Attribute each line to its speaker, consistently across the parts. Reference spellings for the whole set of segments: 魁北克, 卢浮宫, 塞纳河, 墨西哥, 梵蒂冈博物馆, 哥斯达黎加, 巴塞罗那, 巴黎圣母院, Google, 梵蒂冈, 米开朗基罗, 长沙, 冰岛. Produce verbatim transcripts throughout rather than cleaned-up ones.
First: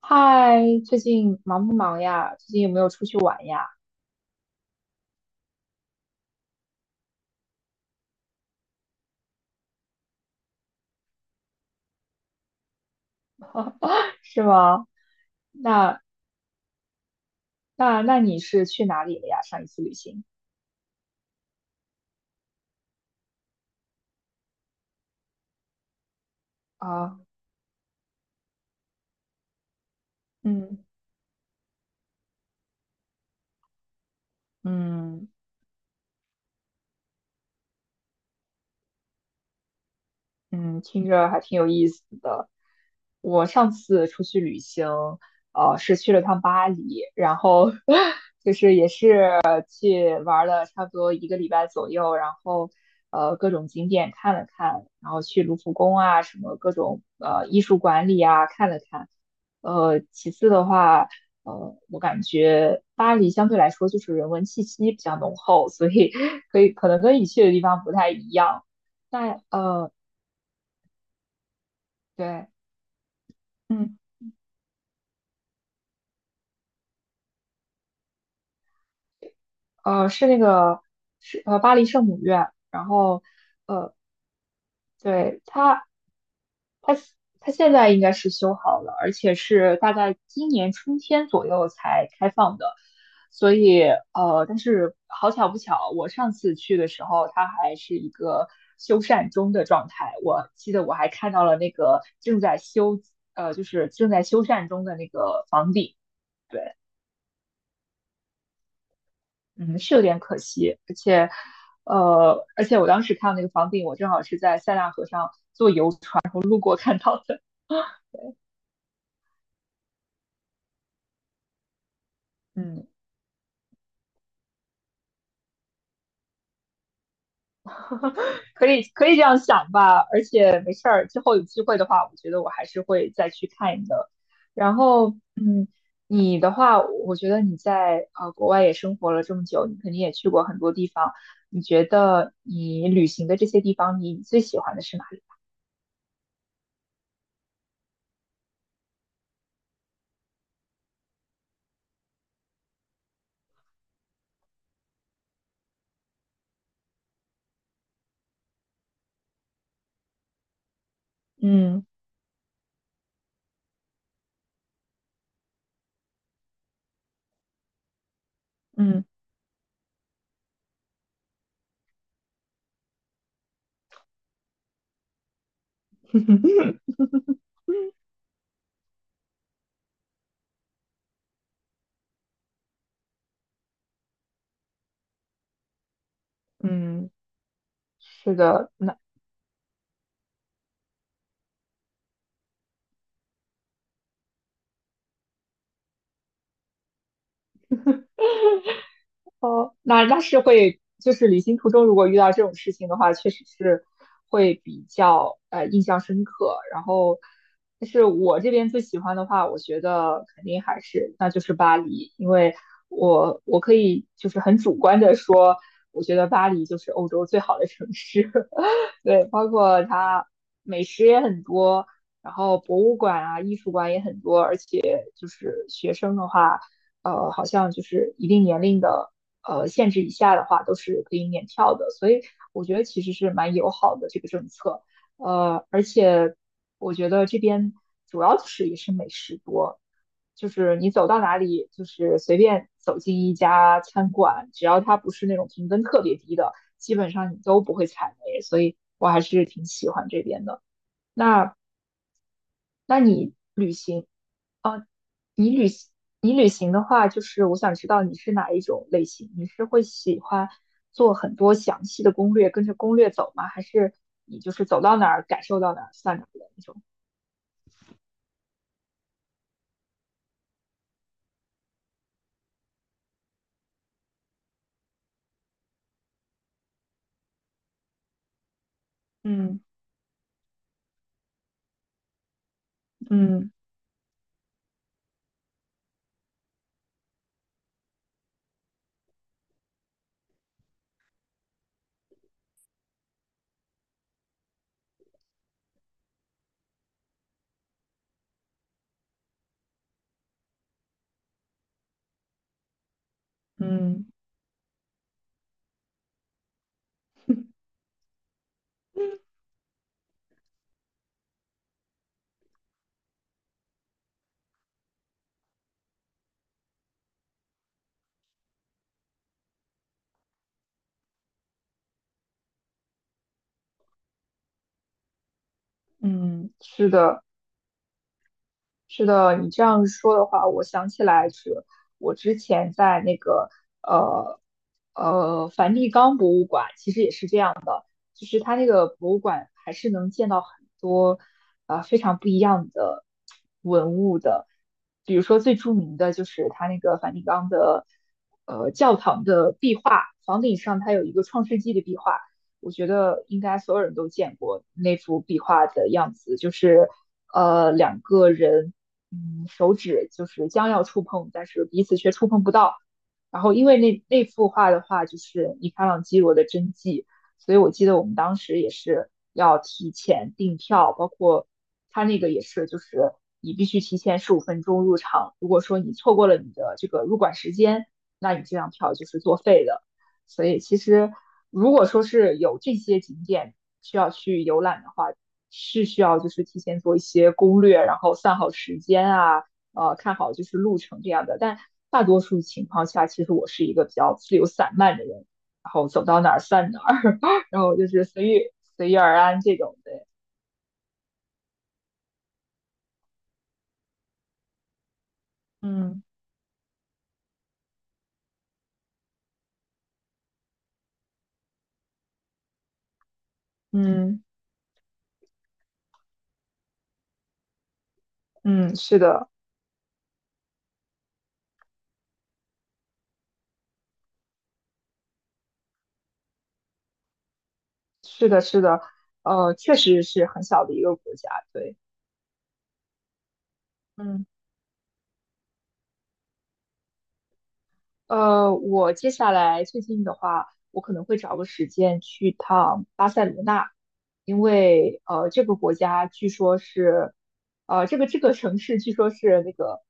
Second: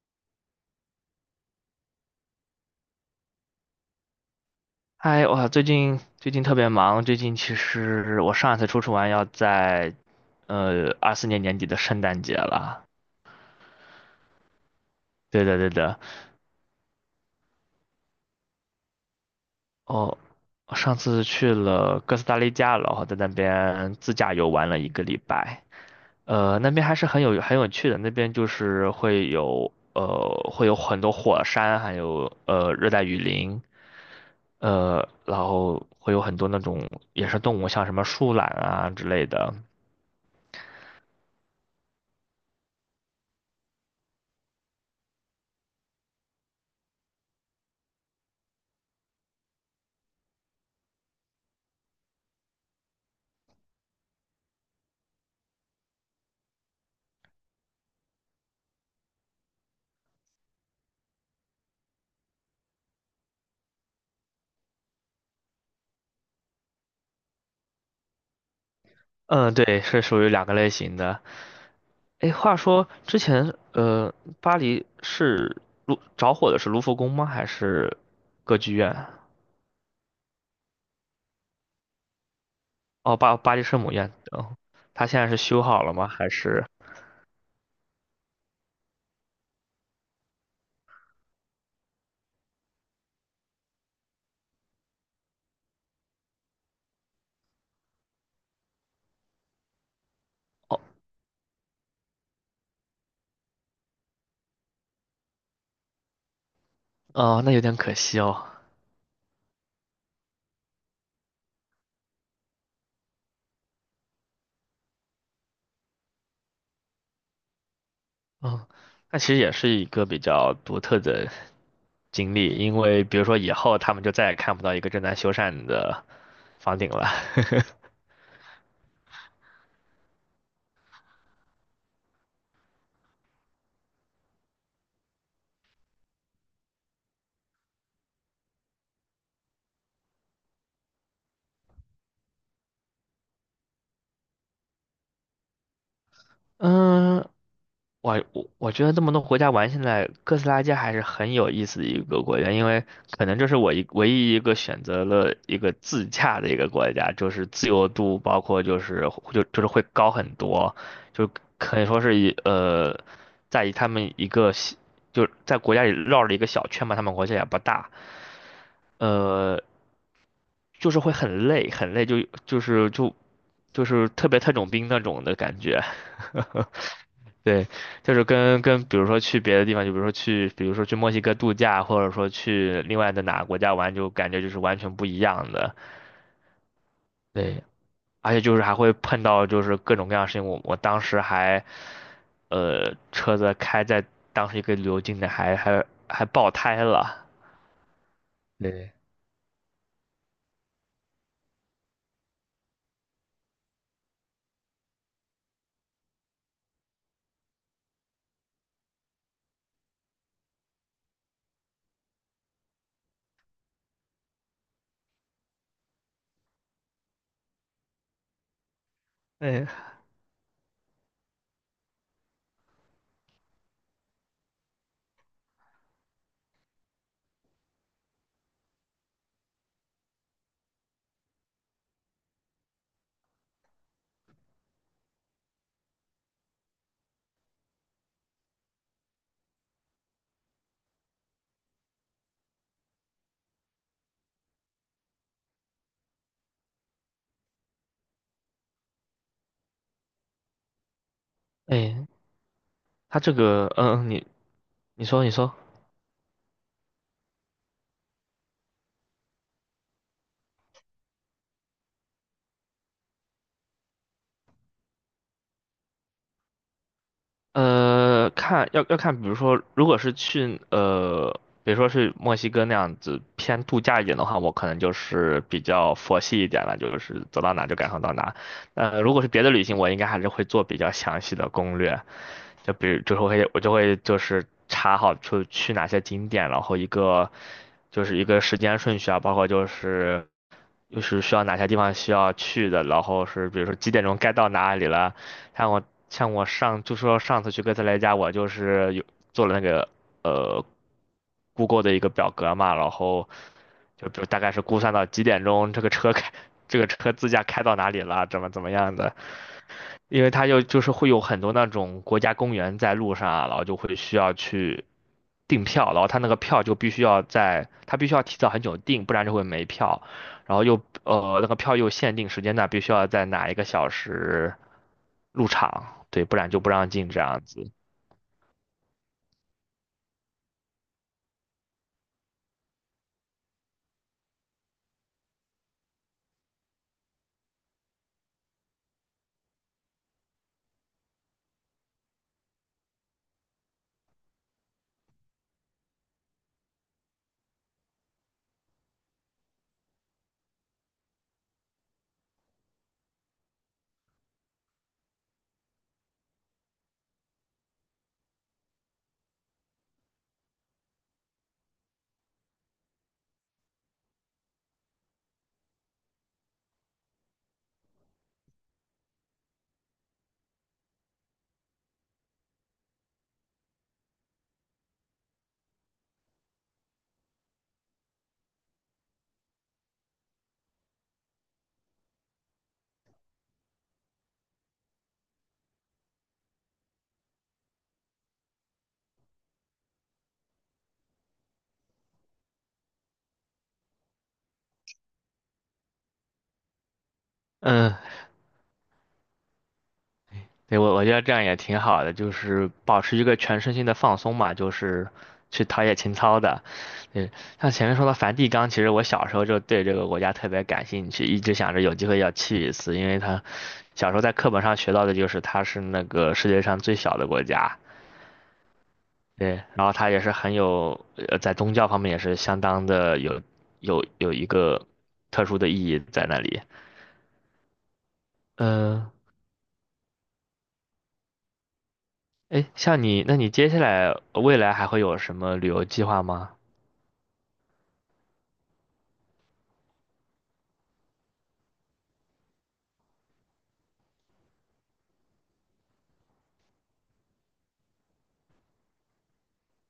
Speaker 1: 嗨，最近忙不忙呀？最近有没有出去玩呀？
Speaker 2: 嗨，我最近最近特别忙。最近其实我上一次出去玩要在，呃，二四年年底的圣诞节了。
Speaker 1: 是吗？
Speaker 2: 对的，对的。
Speaker 1: 那那那你是去哪里了呀？上一次旅
Speaker 2: 哦，
Speaker 1: 行？
Speaker 2: 我上次去了哥斯达黎加，然后在那边自驾游玩了一个礼拜。呃，那边还是
Speaker 1: 啊，
Speaker 2: 很有很有趣的。那边就是会有呃会有
Speaker 1: 嗯
Speaker 2: 很多火山，还有呃热带雨林，呃，
Speaker 1: 嗯，
Speaker 2: 然后会有很多那种野生动物，像什么树懒啊之类的。
Speaker 1: 嗯，听着还挺有意思的。我上次出去旅行，呃，是去了趟巴黎，然后 就是也是去玩了差不多一个礼拜左右，然后呃各种景点看了看，然后去卢浮宫啊，什么各种呃艺术馆里啊看了看。呃，其次的话，呃，我感觉巴黎相对来说就是人文气息比较浓厚，所以 可以可能跟你去的地方不太一样。那
Speaker 2: 嗯，对，
Speaker 1: 呃，
Speaker 2: 是属于两个类型的。哎，
Speaker 1: 对，
Speaker 2: 话说之前，
Speaker 1: 嗯，
Speaker 2: 呃，巴黎是卢着火的是卢浮宫吗？还是歌剧院？
Speaker 1: 呃，是那个是呃巴黎圣母院，然
Speaker 2: 哦，
Speaker 1: 后
Speaker 2: 巴巴黎圣母院。哦，它现在是
Speaker 1: 对
Speaker 2: 修好
Speaker 1: 它
Speaker 2: 了吗？还是？
Speaker 1: 它现在应该是修好了，而且是大概今年春天左右才开放的，所以呃，但是好巧不巧，我上次去的时候，它还是一个修缮中的状态，我记
Speaker 2: 哦，
Speaker 1: 得我还看到了那个正在修呃就是正在修缮中的那个房顶。对。
Speaker 2: 哦，那有点可惜哦。
Speaker 1: 嗯，是有点可惜，而且，呃，而且我当时看那个房顶，我正好是在塞纳河上，
Speaker 2: 嗯，那其实也是一个比较独特的经历，因
Speaker 1: 嗯，
Speaker 2: 为比如说以后他们就再也看不到一个正在修缮的房顶了。
Speaker 1: 可以可以这样想吧，而且没事儿，之后有机会的话，我觉得我还是会再去看一的。然后，嗯，你的话，我觉得你在呃国外也生活了这么久，你肯定也去过很多地方，你觉得你旅行的这些地方，你最喜欢的是哪里？
Speaker 2: 嗯，我我我觉得这么多国家玩下来，哥斯拉街还是很有意思的一个国家，因为可能这是我一唯一一个选择了一个自驾的一个国家，就是自由度包括就是就就是会高很多，就可
Speaker 1: 嗯
Speaker 2: 以说是一呃，在于他们一个小就是在国家里绕了一个小圈嘛，他们国家也不大，
Speaker 1: 嗯
Speaker 2: 呃，就是会很累很累，就就是就就是特别特种兵那种的感觉。对，就是跟跟，比如说去别的地方，就比如说去，比如说去墨西哥度假，或者说去另外的哪个国家玩，就感觉就是完全不一样的。
Speaker 1: 嗯，
Speaker 2: 对，而
Speaker 1: 是
Speaker 2: 且就是
Speaker 1: 的，
Speaker 2: 还会
Speaker 1: 那。
Speaker 2: 碰到就是各种各样的事情。我我当时还，呃，车子开在当时一个旅游景点还还还爆胎了。对，
Speaker 1: 哦，那那是会，就是旅行途中如果遇到这种事情的话，确实是会比较呃印象深刻。然后，但是我这边最喜欢的话，我觉得肯定还是那就是巴黎，因为我我可以就是很主观的说，我觉得巴黎就是欧洲最好的城市。对，包
Speaker 2: 哎
Speaker 1: 括它美食也很多，然后博物馆啊、艺术馆也很多，而且就是学生的话。呃，好像就是一定年龄的呃限制以下的话，都是可以免票的。所以我觉得其实是蛮友好的这个政策。呃，而且我觉得这边主要就是也是美食多，就是你走到哪里，就是随便走进一家餐馆，只要它不是那种评分特别低的，基本上你都不会踩雷。所以我还是挺喜欢这边的。那
Speaker 2: 哎，
Speaker 1: 那
Speaker 2: 他这
Speaker 1: 你？
Speaker 2: 个，
Speaker 1: 旅
Speaker 2: 嗯，
Speaker 1: 行？
Speaker 2: 嗯，你你说你
Speaker 1: 你
Speaker 2: 说，
Speaker 1: 旅行，你旅行的话，就是我想知道你是哪一种类型，你是会喜欢做很多详细的攻略，跟着攻略走吗？还是你就是走到哪儿感受到哪儿算哪儿的那种？
Speaker 2: 呃，看要要看，比如说，如果是去呃，比如说是墨西哥那样子偏度假一点的话，我可能就是比较佛系一点了，就是走到哪就赶上到哪。呃，如果是别的
Speaker 1: 嗯
Speaker 2: 旅行，我应该还是会做比较详细的攻略，就比如就是我会
Speaker 1: 嗯
Speaker 2: 我就会就是查好就去哪些景点，然后一个就是一个时间顺序啊，包括就是就是需要哪些地方需要去的，然后是比如说几点钟该到哪里了。像我像我上就说上次去哥斯达黎加，我就是有做了那个呃 Google 的一个表格嘛，然后
Speaker 1: 嗯
Speaker 2: 就比如大概是估算到几点钟这个车开这个车自驾开到哪里了，怎么怎么样的。因为它就就是会有很多那种国家公园在路上啊，然后就会需要去订票，然后他那个票就必须要在，他必须要提早很久订，不然就会没票。然后又呃那个票又限定时间段，必须要在哪一个小时入场，对，不然
Speaker 1: 嗯，
Speaker 2: 就不
Speaker 1: 是
Speaker 2: 让进这
Speaker 1: 的，
Speaker 2: 样子。
Speaker 1: 是的，你这样说的话，我想起来是我之前在那个呃呃梵蒂冈博物馆，其实也是这样的，就是它那个博物馆还是能见到很多啊呃非常不一样的文物的，比如说最著名的就是它那个梵蒂冈的呃教堂的壁画，房顶上它有一个创世纪的壁画。我觉得应该所有人都见过那幅壁画的样子，就是呃两个人，嗯，手指就是将要触碰，但是彼此却触碰不到。然后因为那那幅画的话，就是米开朗基罗的真迹，所以我记得我们当时也是要提前订票，包括他那个也是，就是你必须提前十五分钟入场，如果说你错过了你的这个入馆时间，那你这张票就是作废的。所以其实如果说是有这些景点需要去游览的话，是需要就是提前做一些攻略，然后算好时间啊，呃，看好就是路程这样的。但大多数情况下，其实我是一个比较自由散漫的人，然后走到哪儿算哪儿，然后就
Speaker 2: 嗯，
Speaker 1: 是随遇随遇而安这种的。
Speaker 2: 对，我我觉得这样也挺好的，就是保持一个全身心的放松嘛，就是去陶冶
Speaker 1: 嗯
Speaker 2: 情操的。嗯，像前面说的梵蒂冈，其实我小时候就对这个国家特别感兴趣，一直想着有机会要去一次，因为它小时候
Speaker 1: 嗯
Speaker 2: 在课本上学到的就是它是那个世界上最小的国家。
Speaker 1: 嗯，是的，
Speaker 2: 对，然后它也是很有，呃，在宗教方面也是相当的有有有一个特殊的意义在那里。
Speaker 1: 是的，是的，
Speaker 2: 嗯、
Speaker 1: 呃，确实是很小的一个国家，对。
Speaker 2: 呃，哎，像你，那你接下来
Speaker 1: 嗯，
Speaker 2: 未来还会有什么旅游计划吗？
Speaker 1: 呃，我接下来最近的话，我可能会找个时间去趟巴塞罗那，因为呃，这个国家据说是，呃，这个这个城市据说是那个，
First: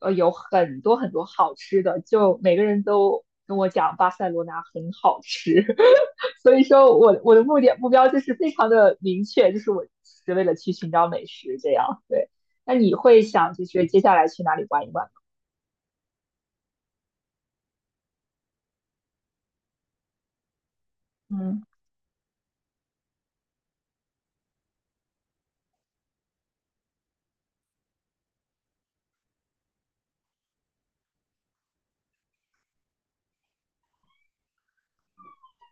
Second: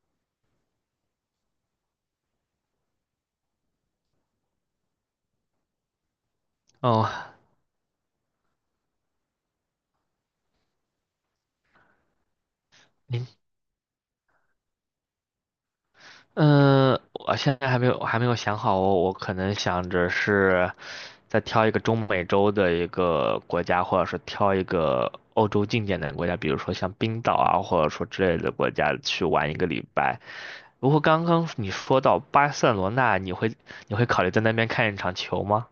Speaker 1: 呃，有很多很多好吃的，就每个人都跟我讲巴塞罗那很好吃，所以说
Speaker 2: 哦，
Speaker 1: 我我的目的目标就是非常的明确，就是我是为了去寻找美食这样。对，那你会
Speaker 2: 您，
Speaker 1: 想就是接下来去哪里玩一玩吗？
Speaker 2: 嗯，我现在还没有，我还没有想好我，我可能想着是再
Speaker 1: 嗯。
Speaker 2: 挑一个中美洲的一个国家，或者是挑一个欧洲近点的国家，比如说像冰岛啊，或者说之类的国家去玩一个礼拜。不过刚刚你说到巴塞罗那，你会你会考虑在那边看一场球吗？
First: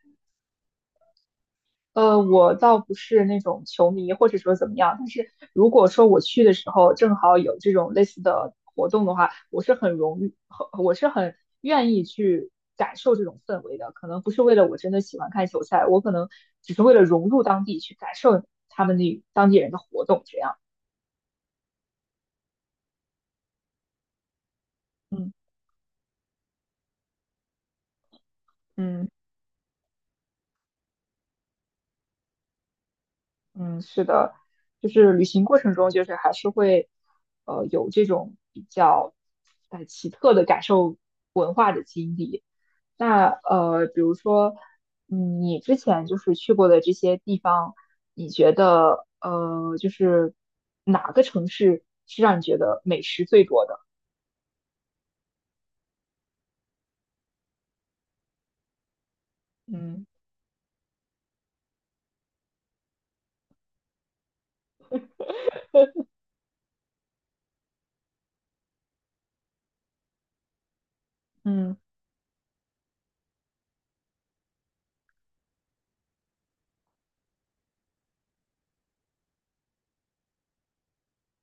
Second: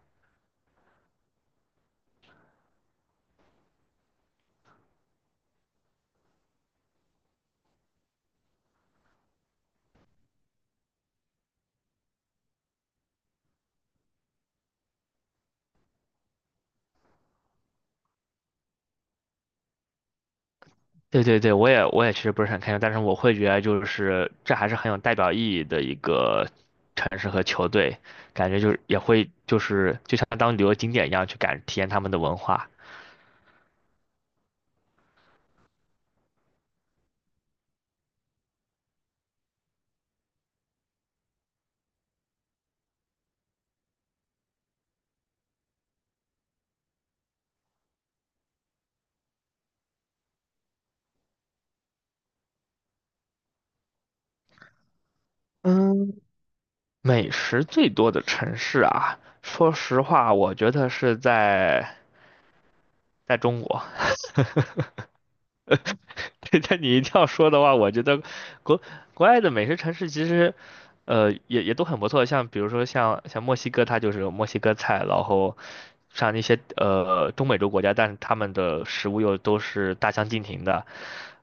Speaker 1: 呃，我倒不是那种球迷，或者说怎么样，但是如果说我去的时候正好有这种类似的活动的话，我是很容，誉，很我是很愿意去感受这种氛围的。可能不是为了我真的喜欢看球赛，我可能只是为了融入当地，去感受他们那当地人的活动这样。
Speaker 2: 对对对，我也我也其实不是很开心，但是我会觉得就是这还是很有代
Speaker 1: 嗯
Speaker 2: 表意义的一个城市和球队，感觉就是也
Speaker 1: 嗯
Speaker 2: 会就是就像当旅游景点一样去感体验他们的文化。
Speaker 1: 嗯，是的，就是旅行过程中，就是还是会呃有这种比较呃奇特的感受文化的经历。那呃，比如说，嗯，你之前就是去过的这些地方，你觉得呃，就是哪个城市是让你觉得美食最多的？
Speaker 2: 嗯，美食最多的城市啊，说实
Speaker 1: 嗯
Speaker 2: 话，我觉得是在在中国。对，但你一定要说的话，我觉得国国外的美食城市其实，呃，也也
Speaker 1: 嗯
Speaker 2: 都很不错。像比如说像像墨西哥，它就是有墨西哥菜，然后像那些呃中美洲国家，但是他们的食物又都是大相径庭的。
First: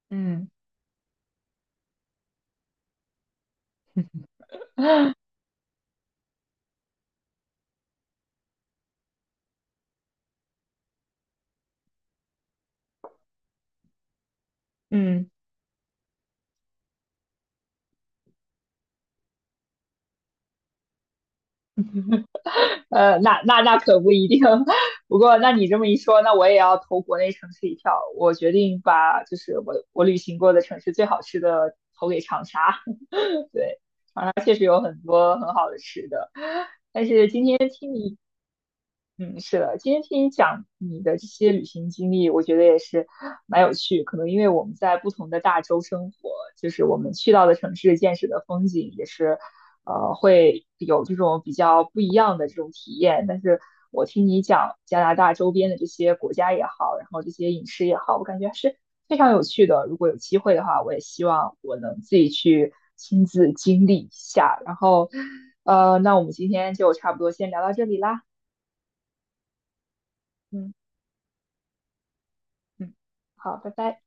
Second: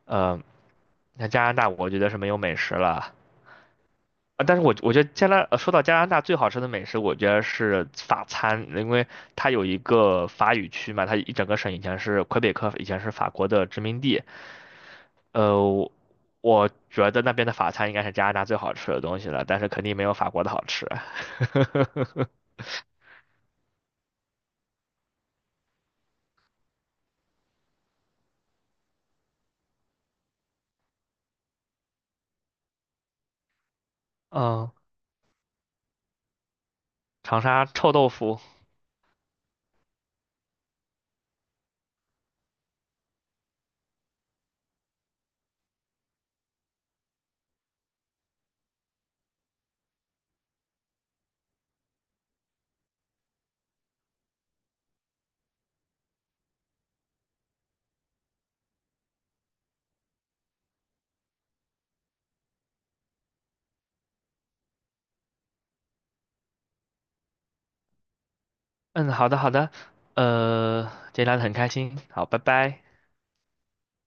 Speaker 2: 呃，
Speaker 1: 嗯
Speaker 2: 像加拿大，我觉得是没有美食了。啊，但是我我觉得加拿，呃说到加拿大最好吃的美食，我觉得是法餐，因为它有一个法语区嘛，它一整个省以前是魁北克，以前是法国的殖民地。
Speaker 1: 嗯，
Speaker 2: 呃，我我觉得那边的法餐应该是加拿大最好吃的东西了，但是肯定没有法国的好吃。
Speaker 1: 呃，那那那可不一定。不过，那你这么一说，那我也要投国内城市一票。我决定把就是我我旅行过的城市最好吃的投给长沙，对，它确实
Speaker 2: 嗯，
Speaker 1: 有很多很好的吃的。
Speaker 2: 长沙臭豆腐。
Speaker 1: 嗯，是的，今天听你讲你的这些旅行经历，我觉得也是蛮有趣。可能因为我们在不同的大洲生活，就是我们去到的城市见识的风景也是，呃，会有这种比较不一样的这种体验。但是我听你讲加拿大周边的这些国家也好，然后这些饮食也好，我感觉还是非常有趣的。如果有机会的话，我也希望我能自己去亲自经历一下。然后，呃，那我们今天就差不多先聊到这里啦。
Speaker 2: 嗯，好的好的，
Speaker 1: 嗯。
Speaker 2: 呃，今天聊得很开心，好，拜拜。
Speaker 1: 嗯，好，拜拜。